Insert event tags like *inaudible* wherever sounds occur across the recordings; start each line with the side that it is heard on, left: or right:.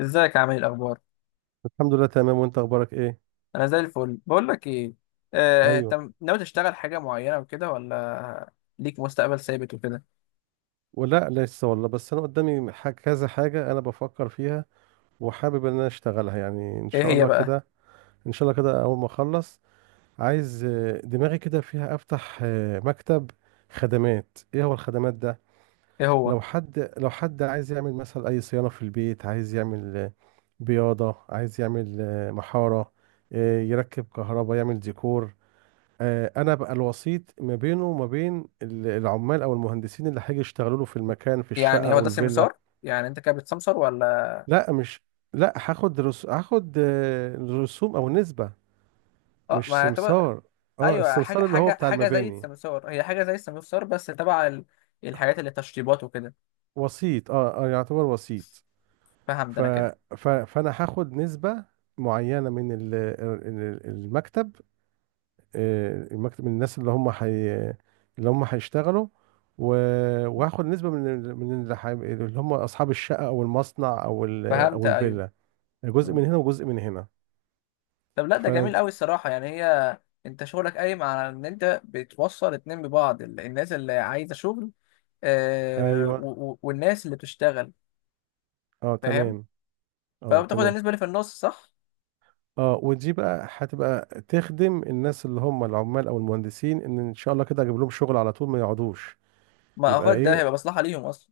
left: ازيك يا عامل، ايه الاخبار؟
right: الحمد لله تمام، وانت اخبارك ايه؟
left: انا زي الفل. بقول لك ايه،
right: ايوه.
left: انت ناوي تشتغل حاجه معينه وكده ولا ليك مستقبل ثابت وكده؟
right: ولا لسه والله، بس انا قدامي كذا حاجه انا بفكر فيها. وحابب ان انا اشتغلها يعني ان
left: ايه
right: شاء
left: هي
right: الله
left: بقى؟
right: كده. ان شاء الله كده اول ما اخلص، عايز دماغي كده فيها افتح مكتب خدمات. ايه هو الخدمات ده؟
left: ايه هو؟
right: لو حد عايز يعمل مثلا اي صيانه في البيت، عايز يعمل بياضه، عايز يعمل محاره، يركب كهرباء، يعمل ديكور. انا بقى الوسيط ما بينه وما بين العمال او المهندسين اللي هيجي يشتغلوا له في المكان، في الشقه
left: يعني هو
right: او
left: ده
right: الفيلا.
left: سمسار؟ يعني انت كده بتسمسار ولا؟
right: لا، مش. لا، هاخد هاخد رسوم او نسبه.
left: اه،
right: مش
left: ما تبقى
right: سمسار. اه،
left: ايوه، حاجه
right: السمسار اللي هو
left: حاجه
right: بتاع
left: حاجه زي
right: المباني.
left: السمسار. هي حاجه زي السمسار بس تبع الحاجات اللي تشطيبات وكده.
right: وسيط، اه، اه، يعتبر وسيط.
left: فهمت
right: ف...
left: انا كده.
right: فانا هاخد نسبه معينه من المكتب. المكتب، من الناس اللي هم هيشتغلوا. و... وهاخد نسبة من من اللي هم أصحاب الشقة أو المصنع أو
left: فهمت،
right: أو
left: ايوه.
right: الفيلا. جزء
left: مم.
right: من هنا وجزء من هنا.
left: طب، لا، ده
right: ف
left: جميل قوي الصراحه. يعني هي انت شغلك قايم على ان انت بتوصل اتنين ببعض الناس اللي عايزه شغل،
right: أيوه.
left: والناس اللي بتشتغل.
right: أه،
left: فاهم؟
right: تمام. أه،
left: فبتاخد
right: تمام.
left: النسبة اللي في النص، صح؟
right: أه، ودي بقى هتبقى تخدم الناس اللي هم العمال أو المهندسين، إن شاء الله كده أجيب لهم شغل على طول ما يقعدوش.
left: ما
right: يبقى
left: اعتقد ده
right: إيه؟
left: هيبقى مصلحة ليهم اصلا.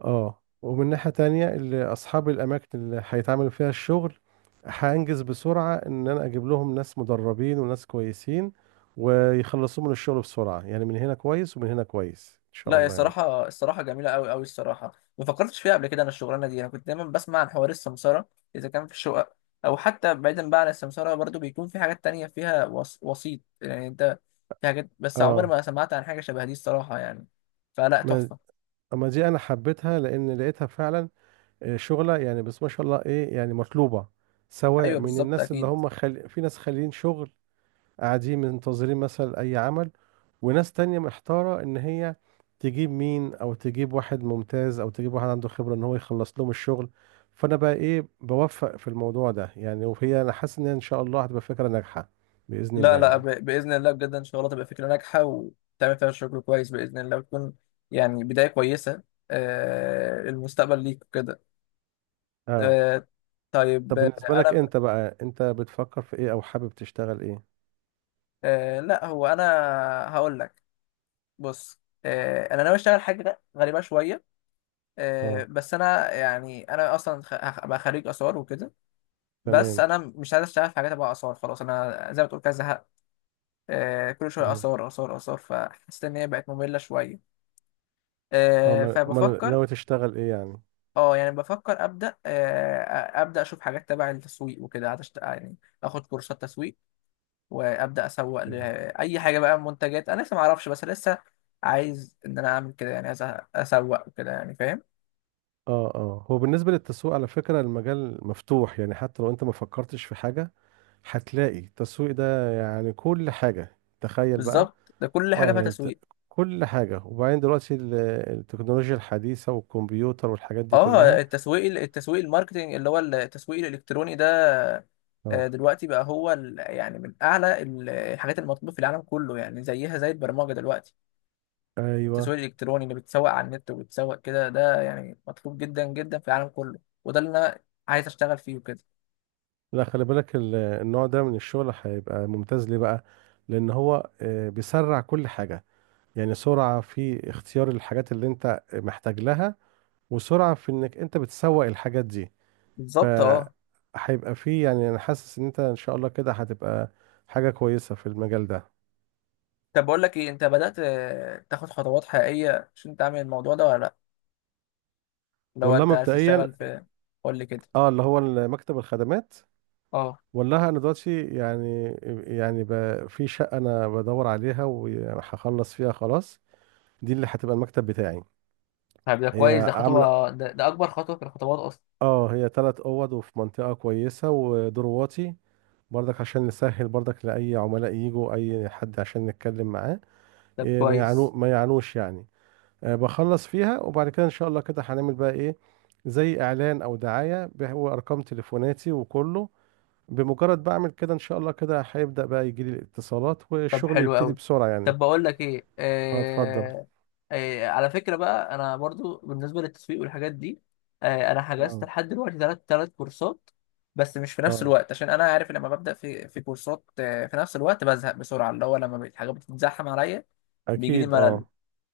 right: اه، ومن ناحية تانية، اللي أصحاب الأماكن اللي هيتعمل فيها الشغل، هأنجز بسرعة، إن أنا أجيب لهم ناس مدربين وناس كويسين، ويخلصوا من الشغل بسرعة، يعني من هنا كويس ومن هنا كويس إن شاء
left: لا، هي
right: الله يعني.
left: الصراحة الصراحة جميلة أوي أوي الصراحة. ما فكرتش فيها قبل كده. أنا الشغلانة دي أنا كنت دايما بسمع عن حوار السمسرة إذا كان في الشقق، أو حتى بعيدا بقى عن السمسرة برضو بيكون في حاجات تانية فيها وسيط، يعني أنت في حاجات، بس عمري
right: اه،
left: ما سمعت عن حاجة شبه دي الصراحة يعني. فلا،
right: ما
left: تحفة.
right: أما دي أنا حبيتها لأن لقيتها فعلا شغلة يعني، بس ما شاء الله، إيه يعني، مطلوبة سواء
left: أيوه،
right: من
left: بالظبط،
right: الناس
left: أكيد.
right: في ناس خاليين شغل، قاعدين منتظرين مثلا أي عمل. وناس تانية محتارة إن هي تجيب مين، أو تجيب واحد ممتاز، أو تجيب واحد عنده خبرة إن هو يخلص لهم الشغل. فأنا بقى إيه، بوفق في الموضوع ده يعني، وهي أنا حاسس إن هي إن شاء الله هتبقى فكرة ناجحة، بإذن
left: لا
right: الله
left: لا،
right: يعني.
left: باذن الله بجد ان شاء الله تبقى فكره ناجحه وتعمل فيها شغل كويس باذن الله وتكون يعني بدايه كويسه. المستقبل ليك كده.
right: أه.
left: آه. طيب.
right: طب بالنسبة لك،
left: انا،
right: أنت بقى أنت بتفكر في إيه، أو حابب تشتغل إيه؟
left: لا هو انا هقول لك. بص، انا ناوي اشتغل حاجه غريبه شويه.
right: أه،
left: بس انا اصلا ابقى خريج اثار وكده. بس
right: تمام.
left: انا مش عايز اشتغل في حاجات تبع اثار. خلاص انا زي ما تقول كده زهقت. كل شويه
right: أه،
left: اثار اثار اثار، فحسيت ان هي بقت ممله شويه.
right: أه، أمال
left: فبفكر.
right: ناوي تشتغل إيه يعني؟
left: اه يعني بفكر ابدا، ابدا اشوف حاجات تبع التسويق وكده، عشان يعني اخد كورسات تسويق وابدا اسوق
right: مم.
left: لاي حاجه، بقى منتجات انا لسه ما اعرفش، بس لسه عايز ان انا اعمل كده. يعني عايز اسوق وكده، يعني فاهم؟
right: اه، اه، هو بالنسبة للتسويق، على فكرة، المجال مفتوح يعني حتى لو انت ما فكرتش في حاجة، هتلاقي التسويق ده يعني كل حاجة، تخيل بقى.
left: بالظبط، ده كل حاجه
right: اه،
left: فيها
right: يعني
left: تسويق.
right: كل حاجة، وبعدين دلوقتي التكنولوجيا الحديثة والكمبيوتر والحاجات دي
left: اه،
right: كلها.
left: التسويق التسويق الماركتنج اللي هو التسويق الالكتروني ده،
right: اه،
left: دلوقتي بقى هو يعني من اعلى الحاجات المطلوبه في العالم كله. يعني زيها زي البرمجه دلوقتي.
right: ايوه.
left: التسويق الالكتروني اللي بتسوق على النت وبتسوق كده، ده يعني مطلوب جدا جدا في العالم كله. وده اللي انا عايز اشتغل فيه وكده.
right: لا، خلي بالك النوع ده من الشغل هيبقى ممتاز ليه بقى. لان هو بيسرع كل حاجة، يعني سرعة في اختيار الحاجات اللي انت محتاج لها، وسرعة في انك انت بتسوق الحاجات دي. ف
left: بالظبط، اه.
right: هيبقى فيه يعني، انا حاسس ان انت ان شاء الله كده هتبقى حاجة كويسة في المجال ده.
left: طب، بقول لك ايه، انت بدأت تاخد خطوات حقيقية عشان تعمل الموضوع ده ولا لا؟ لو
right: ولا
left: انت عايز
right: مبدئيا،
left: تشتغل في، قول لي كده.
right: اه، اللي هو مكتب الخدمات.
left: اه،
right: ولا انا دلوقتي يعني في شقه انا بدور عليها وهخلص فيها، خلاص. دي اللي هتبقى المكتب بتاعي.
left: طب ده
right: هي
left: كويس، ده
right: عامله،
left: خطوة، ده اكبر خطوة في الخطوات اصلا.
right: اه هي ثلاث اوض وفي منطقه كويسه ودور واطي، برضك عشان نسهل، برضك لاي عملاء يجوا اي حد عشان نتكلم معاه.
left: طب
right: إيه،
left: كويس.
right: ما يعانوش يعني. بخلص فيها، وبعد كده ان شاء الله كده هنعمل بقى ايه، زي اعلان او دعايه، وارقام تليفوناتي وكله. بمجرد بعمل كده ان شاء الله كده هيبدأ بقى يجي لي الاتصالات
left: طب
right: والشغل
left: حلو
right: يبتدي
left: قوي.
right: بسرعة يعني.
left: طب، بقول لك ايه،
right: اه، اتفضل.
left: على فكره بقى انا برضو بالنسبه للتسويق والحاجات دي. انا حجزت
right: اه،
left: لحد دلوقتي ثلاث كورسات، بس مش في نفس
right: اه،
left: الوقت، عشان انا عارف لما ببدا في كورسات في نفس الوقت بزهق بسرعه، اللي هو لما الحاجات بتتزحم عليا بيجي لي
right: اكيد،
left: ملل.
right: اه،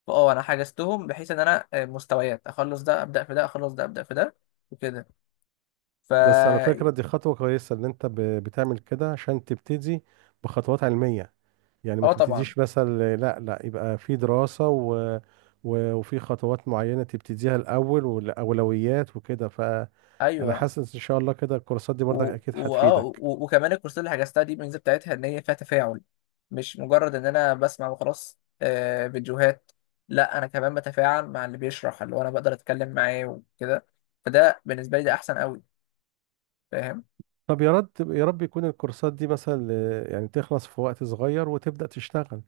left: فاه، انا حجزتهم بحيث ان انا مستويات، اخلص ده ابدا في ده، اخلص ده ابدا في ده وكده. ف
right: بس على فكرة دي خطوة كويسة ان انت بتعمل كده عشان تبتدي بخطوات علمية. يعني ما
left: اه، طبعا،
right: تبتديش مثلا، لا، لا، يبقى في دراسة وفي خطوات معينة تبتديها الاول، والاولويات وكده، فانا
left: ايوه،
right: حاسس ان شاء الله كده الكورسات دي برضك اكيد هتفيدك.
left: وكمان الكورسات اللي حجزتها دي الميزه بتاعتها ان هي فيها تفاعل. مش مجرد ان انا بسمع وخلاص فيديوهات. لا، انا كمان بتفاعل مع اللي بيشرح، اللي هو انا بقدر اتكلم معاه وكده. فده بالنسبه لي ده احسن قوي، فاهم؟
right: طب يا رب يا رب، يكون الكورسات دي مثلا، يعني تخلص في وقت صغير وتبدأ تشتغل.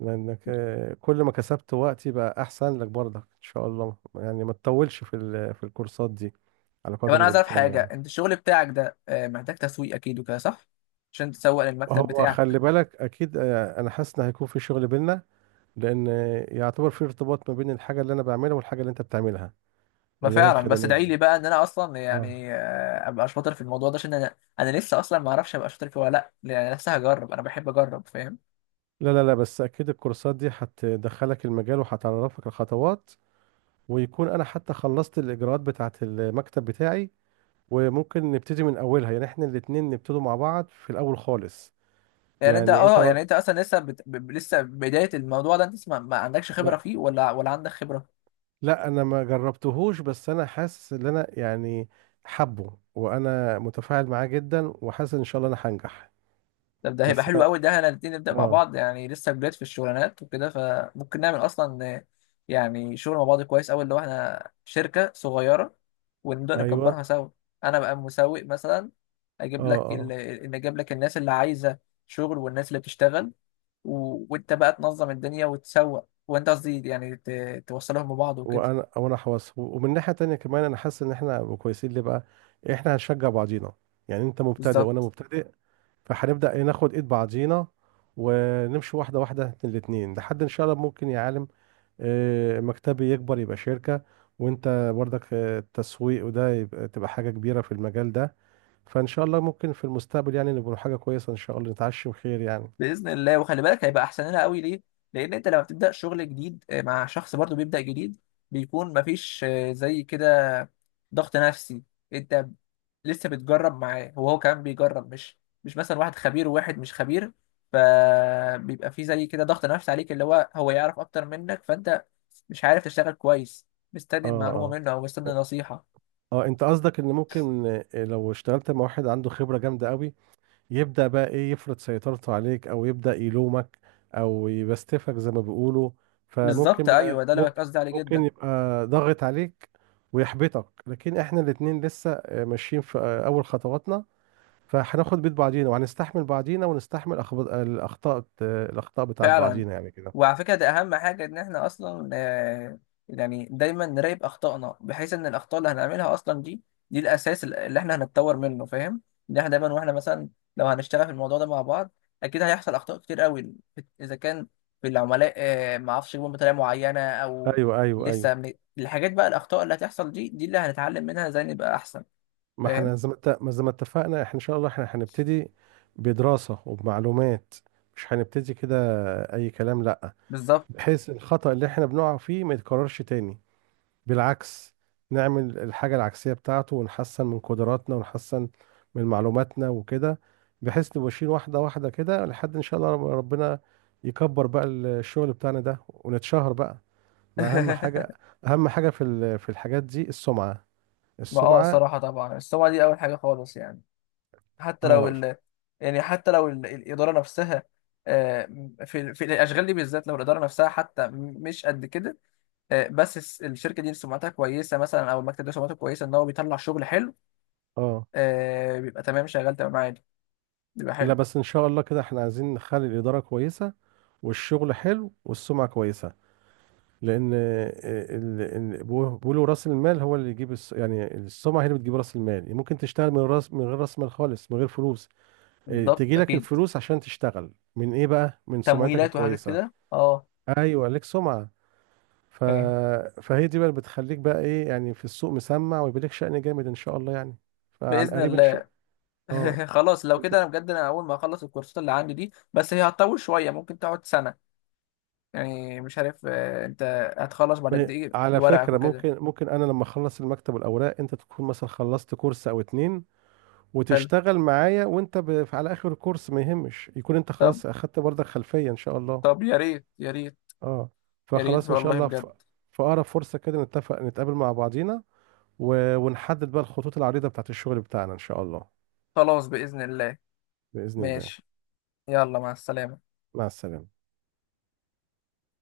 right: لانك كل ما كسبت وقتي بقى احسن لك برضك ان شاء الله يعني، ما تطولش في الكورسات دي على
left: طب
right: قدر
left: انا عايز اعرف
right: الامكان
left: حاجه.
right: يعني.
left: انت الشغل بتاعك ده محتاج تسويق اكيد وكده، صح؟ عشان تسوق للمكتب
right: هو
left: بتاعك
right: خلي
left: وكده.
right: بالك، اكيد انا حاسس ان هيكون في شغل بينا. لان يعتبر في ارتباط ما بين الحاجه اللي انا بعملها والحاجه اللي انت بتعملها،
left: ما
right: اللي هي
left: فعلا، بس
right: الخدمات
left: ادعي
right: دي.
left: لي بقى ان انا اصلا
right: اه،
left: يعني ابقى شاطر في الموضوع ده، عشان انا لسه اصلا ما اعرفش ابقى شاطر فيه ولا لا، يعني لسه هجرب. انا بحب اجرب، فاهم؟
right: لا، لا، لا، بس اكيد الكورسات دي هتدخلك المجال وهتعرفك الخطوات، ويكون انا حتى خلصت الاجراءات بتاعه المكتب بتاعي، وممكن نبتدي من اولها يعني، احنا الاتنين نبتدوا مع بعض في الاول خالص.
left: يعني انت،
right: يعني انت مر...
left: يعني انت اصلا لسه لسه بدايه الموضوع ده. انت لسه ما عندكش خبره
right: ما...
left: فيه ولا ولا عندك خبره.
right: لا، انا ما جربتهوش، بس انا حاسس ان انا يعني حبه، وانا متفاعل معاه جدا، وحاسس ان شاء الله انا هنجح.
left: طب ده هيبقى
right: بس
left: حلو
right: انا.
left: قوي. ده احنا الاتنين نبدا مع
right: اه.
left: بعض، يعني لسه جداد في الشغلانات وكده، فممكن نعمل اصلا يعني شغل مع بعض كويس قوي، اللي هو احنا شركه صغيره ونبدا نكبرها
right: ايوه.
left: سوا. انا بقى مسوق مثلا،
right: اه، اه.
left: اجيب لك الناس اللي عايزه شغل والناس اللي بتشتغل، وانت بقى تنظم الدنيا وتسوق، وانت قصدي يعني توصلهم ببعض وكده.
right: وانا حواس، ومن ناحية تانية كمان انا حاسس ان احنا هنبقى كويسين ليه بقى. احنا هنشجع بعضينا، يعني انت مبتدئ وانا
left: بالظبط.
right: مبتدئ. فهنبدأ إيه، ناخد ايد بعضينا، ونمشي واحدة واحدة الاتنين، لحد ان شاء الله ممكن، يا عالم، مكتبي يكبر يبقى شركة. وانت برضك التسويق وده تبقى حاجة كبيرة في المجال ده. فان شاء الله ممكن في المستقبل يعني نبقى حاجة كويسة، ان شاء الله نتعشم خير يعني.
left: باذن الله. وخلي بالك هيبقى احسن لنا قوي ليه، لان انت لما بتبدا شغل جديد مع شخص برضو بيبدا جديد، بيكون مفيش زي كده ضغط نفسي. انت لسه بتجرب معاه وهو كمان بيجرب، مش مثلا واحد خبير وواحد مش خبير. فبيبقى في زي كده ضغط نفسي عليك، اللي هو يعرف اكتر منك، فانت مش عارف تشتغل كويس، مستني
right: اه،
left: المعلومه
right: اه،
left: منه او مستني نصيحه.
right: اه، انت قصدك ان ممكن لو اشتغلت مع واحد عنده خبرة جامدة قوي، يبدأ بقى ايه، يفرض سيطرته عليك، او يبدأ يلومك، او يبستفك زي ما بيقولوا.
left: بالظبط،
right: فممكن بقى،
left: ايوه، ده اللي بقى
right: ممكن
left: قصدي عليه
right: ممكن
left: جدا.
right: يبقى ضاغط عليك ويحبطك، لكن احنا الاتنين لسه ماشيين في اول خطواتنا. فهناخد بيت بعضينا، وهنستحمل بعضينا، ونستحمل الأخطاء بتاعت
left: فعلا.
right: بعضينا يعني كده.
left: وعلى فكرة ده أهم حاجة، إن إحنا أصلا يعني دايما نراقب أخطائنا، بحيث إن الأخطاء اللي هنعملها أصلا دي، دي الأساس اللي إحنا هنتطور منه، فاهم؟ إن إحنا دايما، وإحنا مثلا لو هنشتغل في الموضوع ده مع بعض أكيد هيحصل أخطاء كتير قوي. إذا كان في العملاء معرفش يجيبهم بطريقة معينة، أو
right: أيوه، أيوه، أيوه.
left: لسه من الحاجات، بقى الأخطاء اللي هتحصل دي، دي اللي هنتعلم منها إزاي نبقى أحسن،
right: ما
left: فاهم؟
right: احنا زي ما اتفقنا احنا، إن شاء الله احنا هنبتدي بدراسة وبمعلومات، مش هنبتدي كده أي كلام، لأ.
left: بالظبط.
right: بحيث الخطأ اللي احنا بنقع فيه ما يتكررش تاني. بالعكس، نعمل الحاجة العكسية بتاعته، ونحسن من قدراتنا، ونحسن من معلوماتنا وكده. بحيث نبقى ماشيين واحدة واحدة كده، لحد إن شاء الله ربنا يكبر بقى الشغل بتاعنا ده ونتشهر بقى. ما اهم حاجه،
left: *laughs*
right: اهم حاجه في الحاجات دي السمعه،
left: ما
right: السمعه.
left: الصراحة طبعا. بس هو دي أول حاجة خالص، يعني حتى لو
right: اه،
left: يعني حتى لو الإدارة نفسها، آه، في الأشغال دي بالذات، لو الإدارة نفسها حتى مش قد كده، بس الشركة دي سمعتها كويسة مثلا، أو المكتب ده سمعته كويسة إن هو بيطلع شغل حلو،
right: اه،
left: بيبقى تمام، شغال تمام عادي، بيبقى
right: لا،
left: حلو.
right: بس ان شاء الله كده احنا عايزين نخلي الاداره كويسه، والشغل حلو، والسمعه كويسه. لان بيقولوا راس المال هو اللي يجيب يعني السمعه هي اللي بتجيب راس المال، ممكن تشتغل من غير راس مال خالص، من غير فلوس. إيه،
left: بالضبط،
right: تجي لك
left: أكيد.
right: الفلوس عشان تشتغل من ايه بقى، من سمعتك
left: تمويلات وحاجات
right: الكويسه.
left: كده، أه.
right: ايوه، ليك سمعه. ف...
left: فاهم.
right: فهي دي بقى اللي بتخليك بقى ايه يعني، في السوق مسمع، ويبقى لك شأن جامد ان شاء الله يعني. فعن
left: بإذن
right: قريب ان شاء.
left: الله.
right: اه،
left: *laughs* خلاص لو
right: انت
left: كده أنا بجد أنا أول ما أخلص الكورسات اللي عندي دي، بس هي هتطول شوية، ممكن تقعد سنة. يعني مش عارف أنت هتخلص بعد قد إيه
right: على
left: ورقك
right: فكرة
left: وكده.
right: ممكن انا لما اخلص المكتب والاوراق انت تكون مثلا خلصت كورس او اتنين،
left: حلو.
right: وتشتغل معايا وانت على اخر الكورس، ما يهمش يكون انت
left: طب.
right: خلاص اخدت برضك خلفية ان شاء الله.
left: طب يا ريت، يا ريت،
right: اه،
left: يا ريت
right: فخلاص ان شاء
left: والله
right: الله
left: بجد.
right: في اقرب فرصة كده نتفق، نتقابل مع بعضينا، ونحدد بقى الخطوط العريضة بتاعت الشغل بتاعنا ان شاء الله.
left: خلاص بإذن الله.
right: بإذن الله.
left: ماشي. يلا، مع السلامة.
right: مع السلامة.